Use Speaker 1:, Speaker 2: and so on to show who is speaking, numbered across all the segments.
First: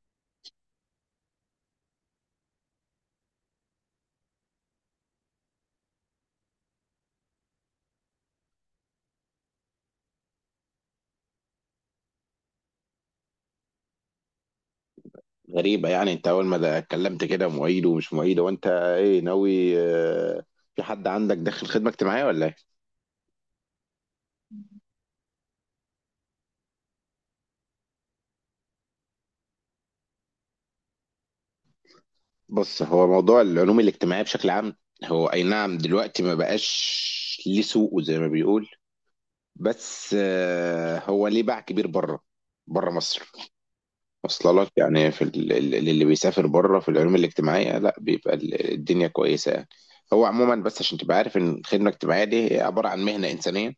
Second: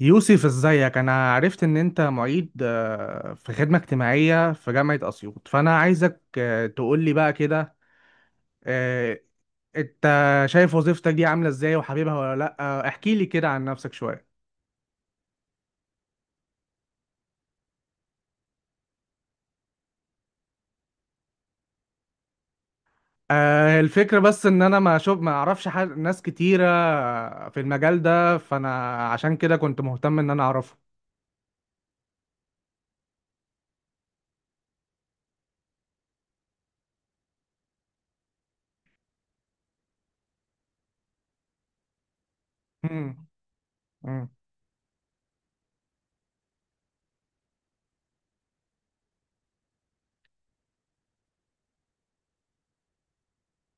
Speaker 1: يوسف ازيك. انا عرفت ان انت معيد في خدمة اجتماعية في جامعة اسيوط، فانا عايزك تقولي بقى كده آه، انت شايف وظيفتك دي عاملة ازاي وحبيبها ولا لا؟ احكي لي كده عن نفسك شوية.
Speaker 2: غريبة يعني انت اول ما ده اتكلمت كده معيد ومش معيد وانت ايه ناوي في حد عندك داخل خدمة اجتماعية ولا ايه؟
Speaker 1: الفكرة بس ان انا ما شوف ما اعرفش ناس كتيرة في المجال ده، فانا عشان كده كنت مهتم ان انا اعرفه.
Speaker 2: بص هو موضوع العلوم الاجتماعية بشكل عام، هو اي نعم دلوقتي ما بقاش ليه سوقه زي ما بيقول، بس هو ليه باع كبير بره، بره
Speaker 1: مم،
Speaker 2: مصر.
Speaker 1: مم،
Speaker 2: واصله لك يعني في اللي بيسافر بره في العلوم الاجتماعية لا بيبقى الدنيا كويسة يعني. هو عموما بس عشان تبقى عارف ان الخدمة الاجتماعية دي هي عبارة عن مهنة إنسانية،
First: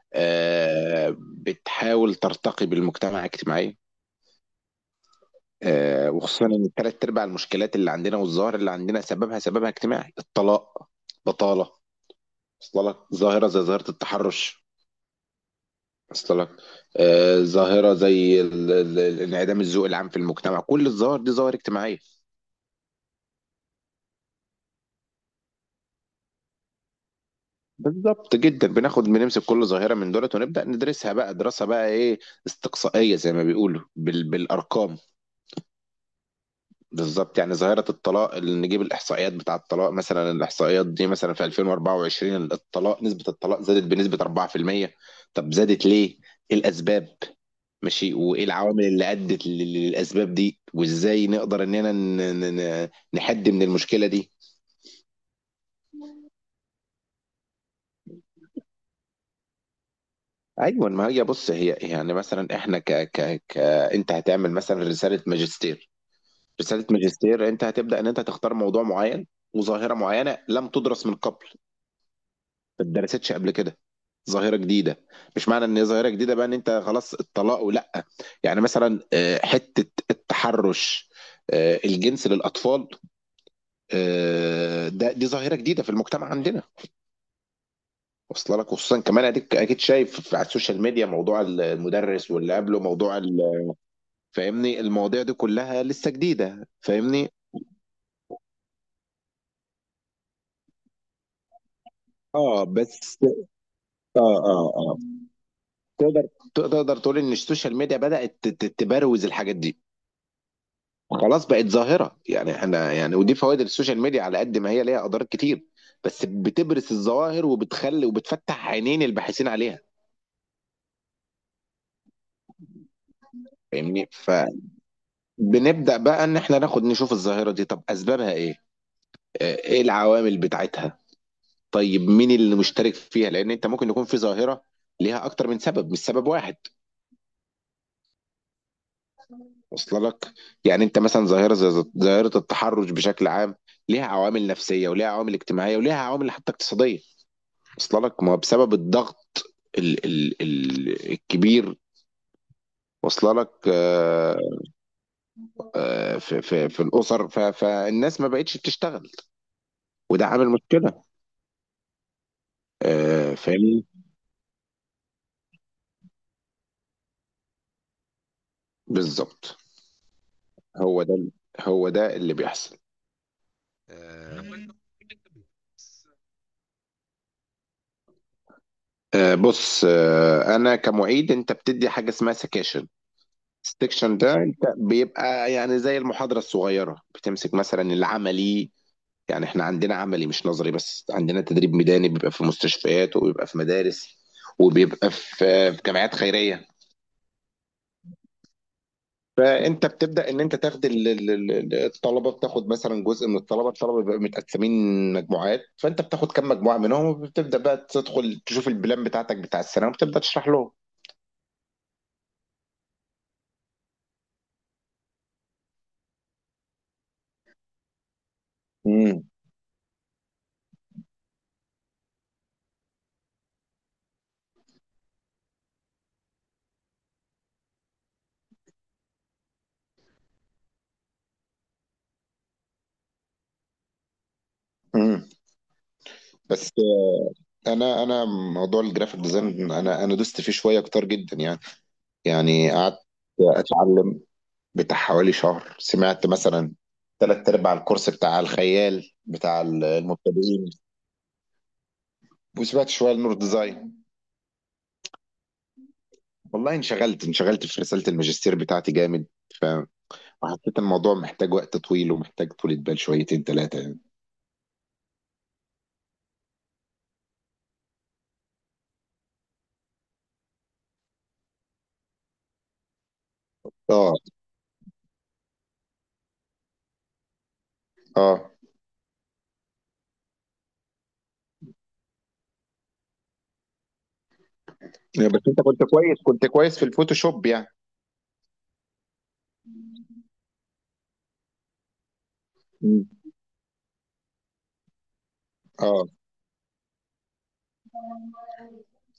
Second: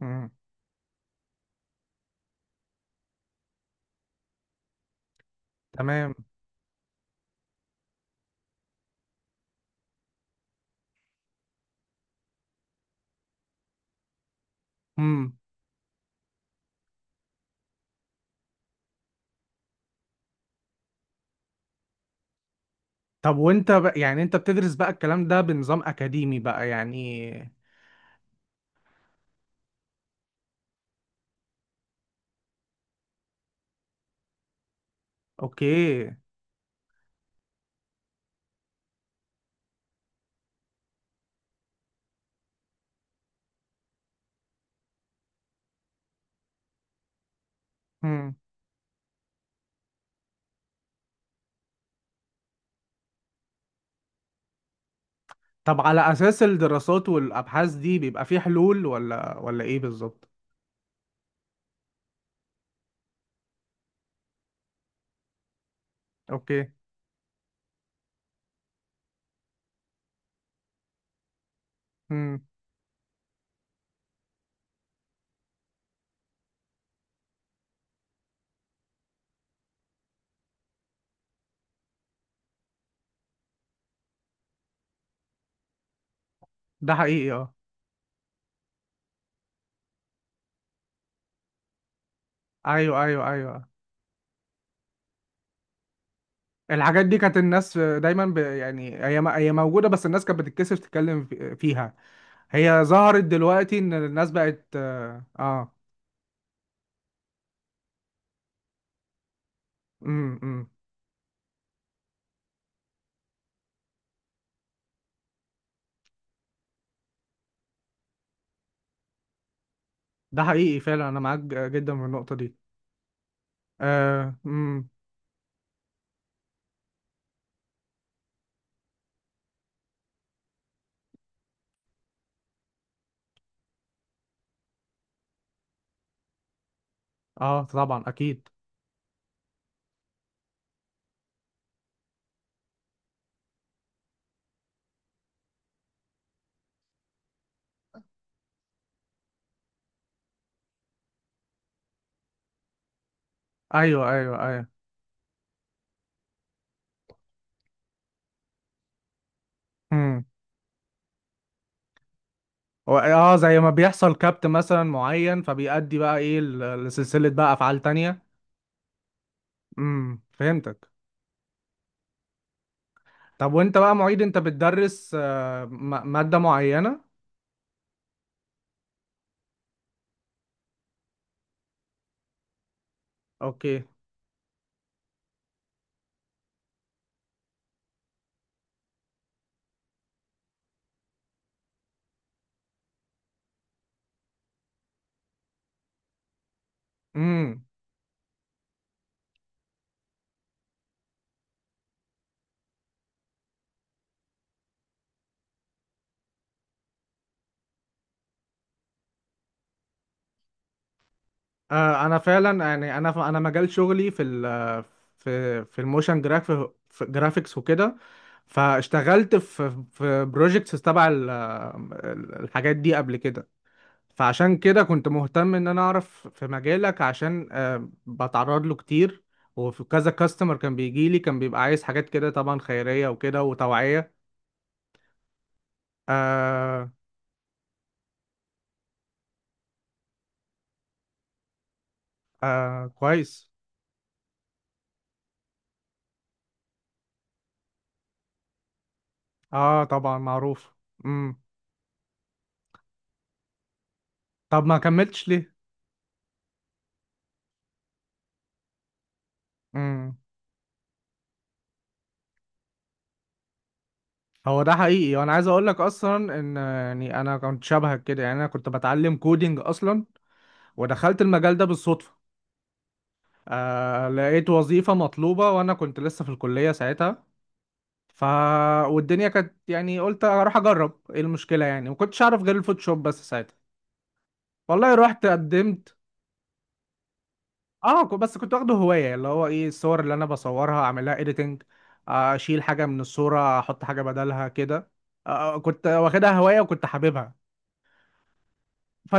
Speaker 1: مم،
Speaker 2: بتحاول ترتقي بالمجتمع الاجتماعي.
Speaker 1: تمام.
Speaker 2: وخصوصا ان ثلاث ارباع المشكلات اللي عندنا والظاهر اللي عندنا سببها اجتماعي: الطلاق، بطاله. وصل لك ظاهره زي ظاهره التحرش.
Speaker 1: مم.
Speaker 2: وصل لك ظاهره زي انعدام الذوق العام في المجتمع. كل الظواهر دي ظواهر اجتماعيه.
Speaker 1: طب وانت بقى، يعني انت بتدرس بقى الكلام ده بنظام اكاديمي بقى يعني؟
Speaker 2: بالظبط جدا، بناخد بنمسك كل ظاهره من دولت ونبدا ندرسها بقى دراسه بقى ايه، استقصائيه زي ما بيقولوا بالارقام.
Speaker 1: اوكي.
Speaker 2: بالظبط، يعني ظاهرة الطلاق اللي نجيب الإحصائيات بتاع الطلاق، مثلا الإحصائيات دي مثلا في 2024 الطلاق نسبة الطلاق زادت بنسبة 4%. طب زادت ليه؟ إيه الأسباب؟ ماشي،
Speaker 1: امم.
Speaker 2: وإيه العوامل اللي أدت للأسباب دي؟ وإزاي نقدر إننا نحد من المشكلة دي؟
Speaker 1: طب على اساس الدراسات والابحاث دي بيبقى في حلول ولا ايه بالظبط؟
Speaker 2: أيوة، ما هي بص هي يعني مثلا إحنا ك ك ك أنت هتعمل مثلا رسالة ماجستير.
Speaker 1: اوكي.
Speaker 2: أنت هتبدأ إن أنت تختار موضوع معين وظاهرة معينة لم تدرس من قبل،
Speaker 1: امم.
Speaker 2: ما اتدرستش قبل كده، ظاهرة جديدة. مش معنى ان هي ظاهرة جديدة بقى ان انت خلاص الطلاق ولا، يعني مثلا حتة التحرش، الجنس للأطفال، ده دي ظاهرة جديدة في المجتمع عندنا.
Speaker 1: ده حقيقي، اه.
Speaker 2: واصله لك خصوصا كمان اديك اكيد شايف على السوشيال ميديا موضوع المدرس، واللي قبله
Speaker 1: ايوه
Speaker 2: موضوع
Speaker 1: ايوه ايوه،
Speaker 2: فاهمني المواضيع دي كلها لسه جديدة،
Speaker 1: الحاجات دي
Speaker 2: فاهمني.
Speaker 1: كانت الناس دايما يعني هي موجوده، بس الناس كانت بتتكسف تتكلم فيها.
Speaker 2: اه
Speaker 1: هي
Speaker 2: بس.
Speaker 1: ظهرت دلوقتي ان
Speaker 2: اه
Speaker 1: الناس بقت
Speaker 2: اه اه
Speaker 1: اه آه.
Speaker 2: تقدر، تقدر تقول ان السوشيال ميديا بدأت تبروز الحاجات دي،
Speaker 1: امم، امم.
Speaker 2: خلاص بقت ظاهرة يعني احنا يعني. ودي فوائد السوشيال ميديا، على قد ما هي ليها اضرار كتير، بس بتبرز الظواهر وبتخلي وبتفتح عينين الباحثين عليها.
Speaker 1: ده حقيقي فعلا، انا معاك جدا في النقطه دي.
Speaker 2: فاهمني،
Speaker 1: اه، امم.
Speaker 2: فبنبدأ بقى ان احنا ناخد نشوف الظاهرة دي، طب اسبابها ايه، اه، ايه العوامل بتاعتها. طيب مين اللي مشترك فيها، لان انت ممكن يكون في ظاهرة ليها اكتر من سبب مش سبب واحد.
Speaker 1: اه طبعا اكيد.
Speaker 2: وصل لك، يعني انت مثلا ظاهرة زي ظاهرة التحرش بشكل عام ليها عوامل نفسية وليها عوامل اجتماعية وليها عوامل حتى اقتصادية. واصله لك ما هو بسبب الضغط ال ال ال الكبير. واصله لك
Speaker 1: ايوه ايوه ايوه،
Speaker 2: في الاسر، فالناس ما بقتش بتشتغل وده عامل مشكله.
Speaker 1: هو اه زي ما
Speaker 2: فاهمني.
Speaker 1: بيحصل كابت مثلا معين، فبيأدي بقى ايه لسلسلة بقى افعال تانية.
Speaker 2: بالظبط،
Speaker 1: امم، فهمتك.
Speaker 2: هو ده، هو ده اللي بيحصل.
Speaker 1: طب وانت بقى معيد، انت
Speaker 2: آه،
Speaker 1: بتدرس مادة معينة؟
Speaker 2: بص، انا كمعيد انت بتدي حاجه اسمها سكاشن.
Speaker 1: اوكي.
Speaker 2: السكشن ده انت بيبقى يعني زي المحاضره الصغيره، بتمسك مثلا العملي. يعني احنا عندنا عملي مش نظري، بس عندنا تدريب ميداني بيبقى في مستشفيات وبيبقى في مدارس وبيبقى في في جمعيات خيرية.
Speaker 1: امم.
Speaker 2: فانت بتبدأ ان انت تاخد الطلبة، بتاخد مثلا جزء من الطلبة. الطلبة بيبقى متقسمين مجموعات، فانت بتاخد كم مجموعة منهم وبتبدأ بقى تدخل تشوف البلان بتاعتك بتاع السنة وبتبدأ تشرح لهم.
Speaker 1: آه انا فعلا، يعني انا انا مجال شغلي في ال في في الموشن جراف، في جرافيكس وكده،
Speaker 2: امم،
Speaker 1: فاشتغلت في بروجيكتس تبع الحاجات دي قبل كده. فعشان كده كنت مهتم ان انا اعرف في مجالك، عشان بتعرض له كتير وفي كذا كاستمر كان بيجي لي، كان بيبقى عايز حاجات كده طبعا خيرية وكده وتوعية.
Speaker 2: امم. بس
Speaker 1: آه.
Speaker 2: انا موضوع الجرافيك ديزاين انا دوست فيه شوية كتير جدا يعني، يعني
Speaker 1: آه
Speaker 2: قعدت
Speaker 1: كويس.
Speaker 2: اتعلم بتاع حوالي شهر، سمعت مثلا تلات ارباع الكورس بتاع الخيال بتاع
Speaker 1: اه طبعا
Speaker 2: المبتدئين،
Speaker 1: معروف. امم.
Speaker 2: وسمعت شويه لنور ديزاين.
Speaker 1: طب ما كملتش ليه؟
Speaker 2: والله انشغلت في رساله الماجستير بتاعتي جامد،
Speaker 1: امم.
Speaker 2: وحسيت الموضوع محتاج وقت طويل ومحتاج طولة بال شويتين ثلاثه يعني.
Speaker 1: هو ده حقيقي، وانا عايز اقول لك اصلا ان يعني انا كنت شبهك كده، يعني انا كنت بتعلم كودينج اصلا ودخلت المجال ده بالصدفة. آه،
Speaker 2: اه
Speaker 1: لقيت وظيفة مطلوبة وانا كنت لسه في الكلية ساعتها. ف
Speaker 2: اه،
Speaker 1: والدنيا كانت يعني، قلت اروح اجرب ايه المشكله؟ يعني ما كنتش اعرف غير الفوتوشوب بس ساعتها. والله رحت
Speaker 2: يعني بس انت كنت
Speaker 1: قدمت.
Speaker 2: كويس، كنت كويس في الفوتوشوب يعني.
Speaker 1: اه، بس كنت واخده هوايه، اللي هو ايه، الصور اللي انا بصورها اعملها اديتنج، اشيل حاجه من
Speaker 2: مم.
Speaker 1: الصوره احط حاجه بدلها كده. آه كنت
Speaker 2: اه،
Speaker 1: واخدها هوايه وكنت حاببها.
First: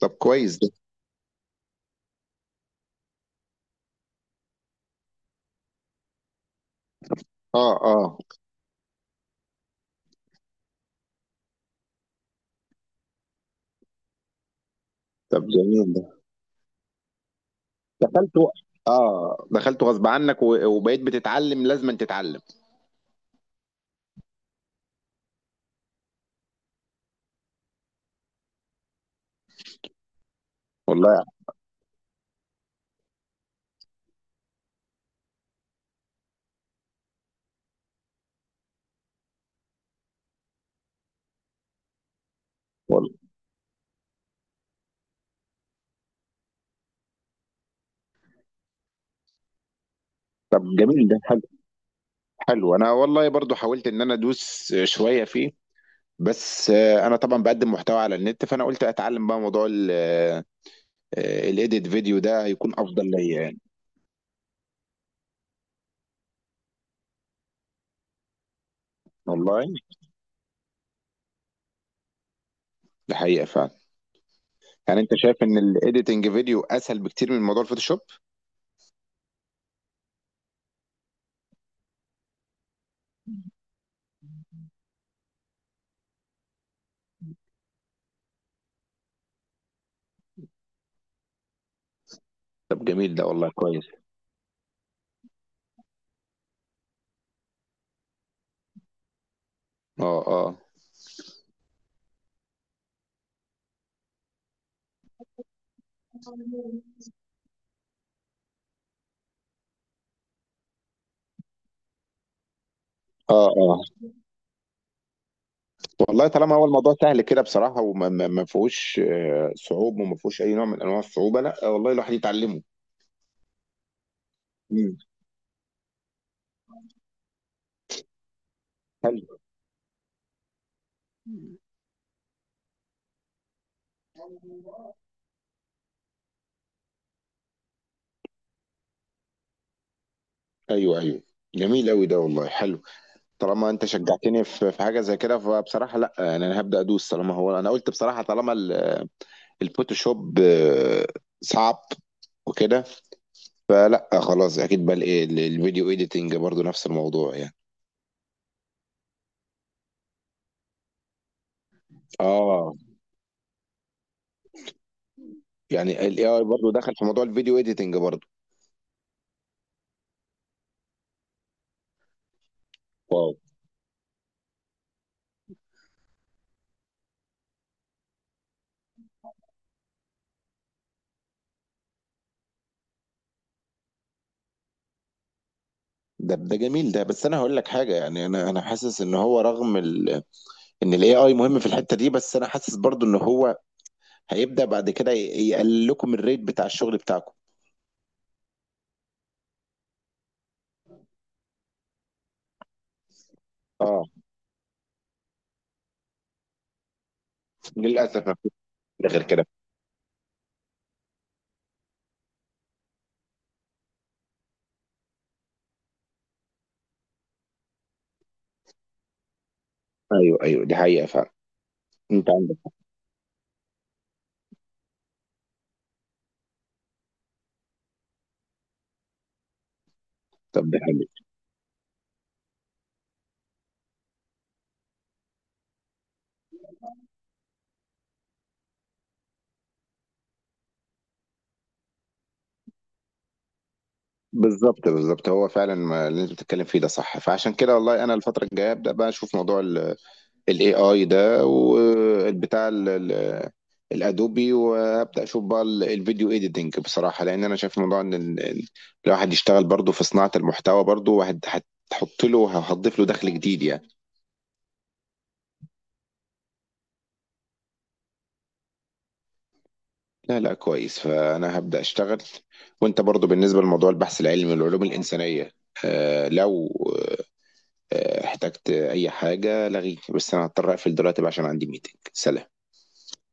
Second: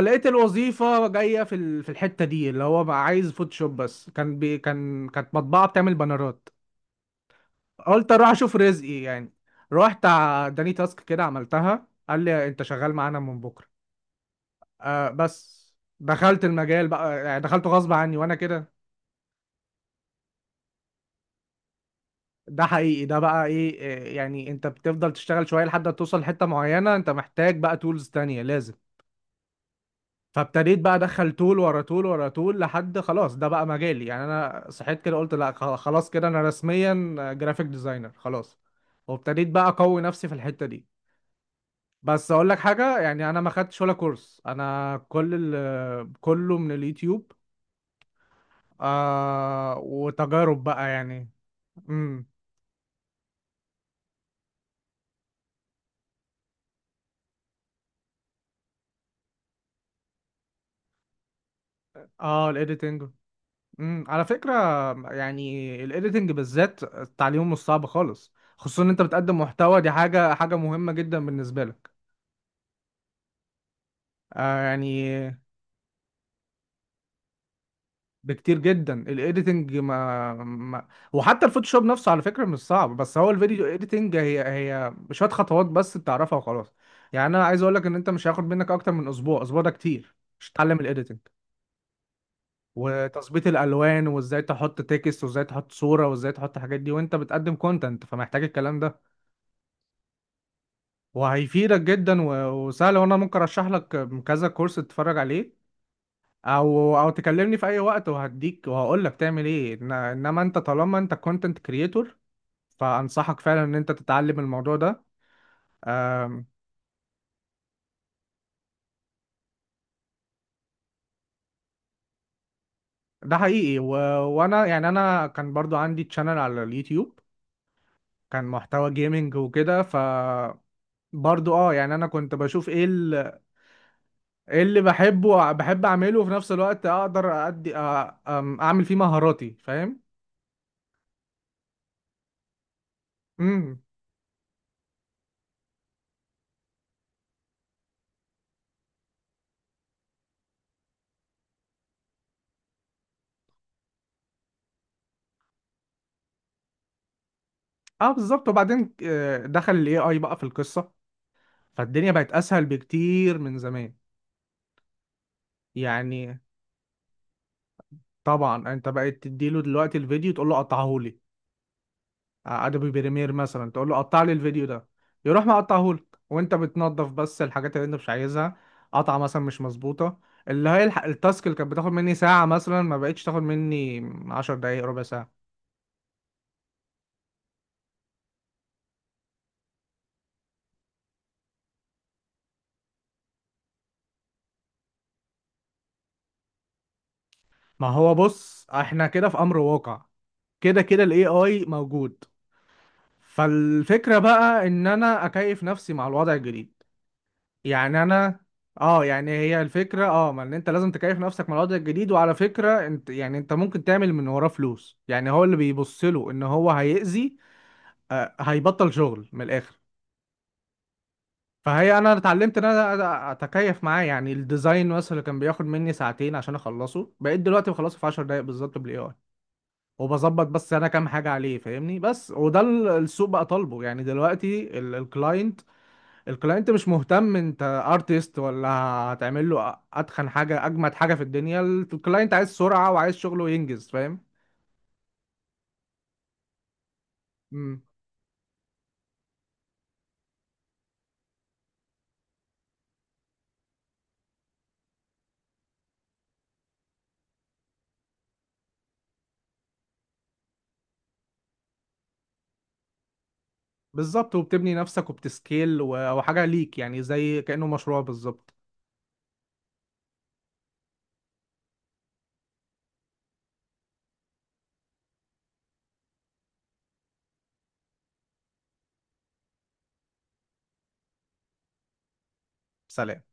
Speaker 2: طب كويس ده،
Speaker 1: الوظيفه جايه في في الحته دي، اللي هو بقى عايز فوتوشوب بس، كان بي كان كانت مطبعه بتعمل بانرات.
Speaker 2: اه
Speaker 1: قلت
Speaker 2: اه،
Speaker 1: اروح اشوف رزقي يعني. رحت اداني تاسك كده، عملتها، قال لي انت شغال معانا من بكره. آه
Speaker 2: طب
Speaker 1: بس،
Speaker 2: جميل ده.
Speaker 1: دخلت المجال بقى يعني، دخلته غصب عني وانا
Speaker 2: دخلت و...
Speaker 1: كده.
Speaker 2: اه دخلت غصب عنك، وبقيت بتتعلم، لازم تتعلم.
Speaker 1: ده حقيقي، ده بقى ايه يعني انت بتفضل تشتغل شويه لحد ما توصل لحته معينه انت محتاج بقى تولز تانية لازم. فابتديت بقى
Speaker 2: والله.
Speaker 1: ادخل تول ورا تول ورا تول، لحد خلاص ده بقى مجالي يعني، انا صحيت كده قلت لا خلاص كده انا رسميا جرافيك ديزاينر خلاص. وابتديت بقى اقوي نفسي في الحته دي. بس اقول لك حاجه،
Speaker 2: والله،
Speaker 1: يعني انا ما خدتش ولا كورس، انا كله من اليوتيوب. آه
Speaker 2: طب
Speaker 1: وتجارب بقى
Speaker 2: جميل ده،
Speaker 1: يعني. امم.
Speaker 2: حلو. انا والله برضو حاولت ان انا ادوس شويه فيه، بس انا طبعا بقدم محتوى على النت، فانا قلت اتعلم بقى موضوع الايديت فيديو ده
Speaker 1: اه
Speaker 2: هيكون
Speaker 1: الايديتنج.
Speaker 2: افضل ليا يعني.
Speaker 1: امم. على فكره يعني الايديتنج بالذات التعليم مش صعب خالص، خصوصا ان انت بتقدم
Speaker 2: والله
Speaker 1: محتوى، دي حاجه مهمه جدا بالنسبه لك.
Speaker 2: ده حقيقه فعلا.
Speaker 1: آه
Speaker 2: يعني
Speaker 1: يعني،
Speaker 2: انت شايف ان الايديتنج فيديو اسهل بكتير من موضوع الفوتوشوب؟
Speaker 1: بكتير جدا الايديتنج ما, ما وحتى الفوتوشوب نفسه على فكره مش صعب، بس هو الفيديو ايديتنج هي شويه خطوات بس بتعرفها وخلاص. يعني انا عايز اقول لك ان انت مش هياخد منك اكتر من اسبوع، اسبوع ده كتير مش تتعلم الايديتنج
Speaker 2: طب جميل ده
Speaker 1: وتظبيط
Speaker 2: والله، كويس.
Speaker 1: الالوان وازاي تحط تكست وازاي تحط صوره وازاي تحط الحاجات دي، وانت بتقدم كونتنت فمحتاج الكلام ده.
Speaker 2: اه اه
Speaker 1: وهيفيدك جدا وسهل، وانا ممكن ارشح لك كذا كورس تتفرج عليه، او تكلمني في اي وقت وهديك وهقول لك تعمل ايه. انما انت طالما انت كونتنت كريتور، فانصحك
Speaker 2: اه
Speaker 1: فعلا ان
Speaker 2: اه،
Speaker 1: انت تتعلم الموضوع ده.
Speaker 2: والله
Speaker 1: أم،
Speaker 2: طالما هو الموضوع سهل كده بصراحه وما ما ما فيهوش صعوبه وما فيهوش اي نوع من انواع الصعوبه، لا والله الواحد يتعلمه.
Speaker 1: ده حقيقي وانا يعني،
Speaker 2: امم،
Speaker 1: انا كان برضو عندي تشانل على اليوتيوب، كان محتوى جيمنج وكده.
Speaker 2: حلو.
Speaker 1: برضو اه، يعني انا كنت بشوف ايه، ايه اللي بحبه بحب اعمله، وفي نفس الوقت اقدر ادي اعمل فيه مهاراتي، فاهم؟
Speaker 2: ايوه ايوه، جميل قوي ده والله، حلو. طالما
Speaker 1: امم.
Speaker 2: انت شجعتني في في حاجه زي كده، فبصراحه لا، يعني انا هبدا ادوس. طالما هو انا قلت بصراحه طالما الفوتوشوب صعب وكده، فلا خلاص اكيد بقى الايه الفيديو ايديتنج برضو نفس الموضوع يعني.
Speaker 1: اه بالظبط، وبعدين دخل الاي اي بقى في القصه، فالدنيا بقت اسهل
Speaker 2: اه،
Speaker 1: بكتير من زمان.
Speaker 2: يعني الاي
Speaker 1: يعني
Speaker 2: اي برضو دخل في موضوع الفيديو ايديتنج برضو.
Speaker 1: طبعا انت بقيت تديله دلوقتي الفيديو تقول له قطعه لي، ادوبي بريمير
Speaker 2: واو،
Speaker 1: مثلا تقول له قطع لي الفيديو ده، يروح مقطعه لك وانت بتنظف بس الحاجات اللي انت مش عايزها، قطعه مثلا مش مظبوطه. اللي هي التاسك اللي كانت بتاخد مني ساعه مثلا، ما بقتش تاخد مني 10 دقايق، ربع ساعه.
Speaker 2: ده جميل ده، بس انا هقول لك حاجه: يعني انا انا حاسس ان هو رغم ال... ان الاي اي مهم في الحته دي، بس انا حاسس برضو ان هو هيبدا بعد كده يقلل لكم الريت بتاع الشغل بتاعكم.
Speaker 1: ما هو بص، احنا كده في امر واقع، كده كده الاي اي موجود.
Speaker 2: اه،
Speaker 1: فالفكره بقى ان انا اكيف نفسي مع الوضع الجديد. يعني
Speaker 2: للاسف ما
Speaker 1: انا،
Speaker 2: فيش
Speaker 1: اه
Speaker 2: غير
Speaker 1: يعني
Speaker 2: كده.
Speaker 1: هي الفكره اه ما، ان انت لازم تكيف نفسك مع الوضع الجديد، وعلى فكره انت يعني انت ممكن تعمل من وراه فلوس. يعني هو اللي بيبص له ان هو هيأذي، آه هيبطل شغل من الاخر.
Speaker 2: ايوه ايوه، دي حقيقه فعلا.
Speaker 1: فهي انا
Speaker 2: انت عندك
Speaker 1: اتعلمت ان
Speaker 2: حق.
Speaker 1: انا اتكيف معاه. يعني الديزاين مثلا اللي كان بياخد مني ساعتين عشان اخلصه، بقيت دلوقتي بخلصه في 10 دقايق بالظبط بالاي اي. وبظبط
Speaker 2: طب
Speaker 1: بس
Speaker 2: ده
Speaker 1: انا
Speaker 2: حلو.
Speaker 1: كام حاجه عليه، فاهمني؟ بس وده السوق بقى طالبه يعني. دلوقتي الكلاينت، الكلاينت مش مهتم انت ارتست ولا هتعمل له اتخن حاجه اجمد حاجه في الدنيا، الكلاينت عايز سرعه وعايز شغله ينجز، فاهم؟
Speaker 2: بالظبط بالظبط، هو فعلا اللي انت بتتكلم فيه ده صح، فعشان كده
Speaker 1: امم.
Speaker 2: والله انا الفتره الجايه ابدا بقى اشوف موضوع الاي اي ده والبتاع الادوبي، وابدا اشوف بقى الفيديو ايديتنج بصراحه، لان انا شايف موضوع ان الواحد يشتغل برضه في صناعه المحتوى برضه، واحد هتحط له، هتضيف له دخل جديد يعني.
Speaker 1: بالظبط، وبتبني نفسك وبتسكيل وحاجه ليك يعني زي كانه مشروع بالظبط.
Speaker 2: لا لا، كويس، فأنا هبدأ أشتغل. وأنت برضو بالنسبة لموضوع البحث العلمي والعلوم الإنسانية، آه لو آه احتجت أي حاجة لغيني، بس أنا هضطر أقفل دلوقتي بقى عشان عندي ميتنج. سلام.
Speaker 1: سلام.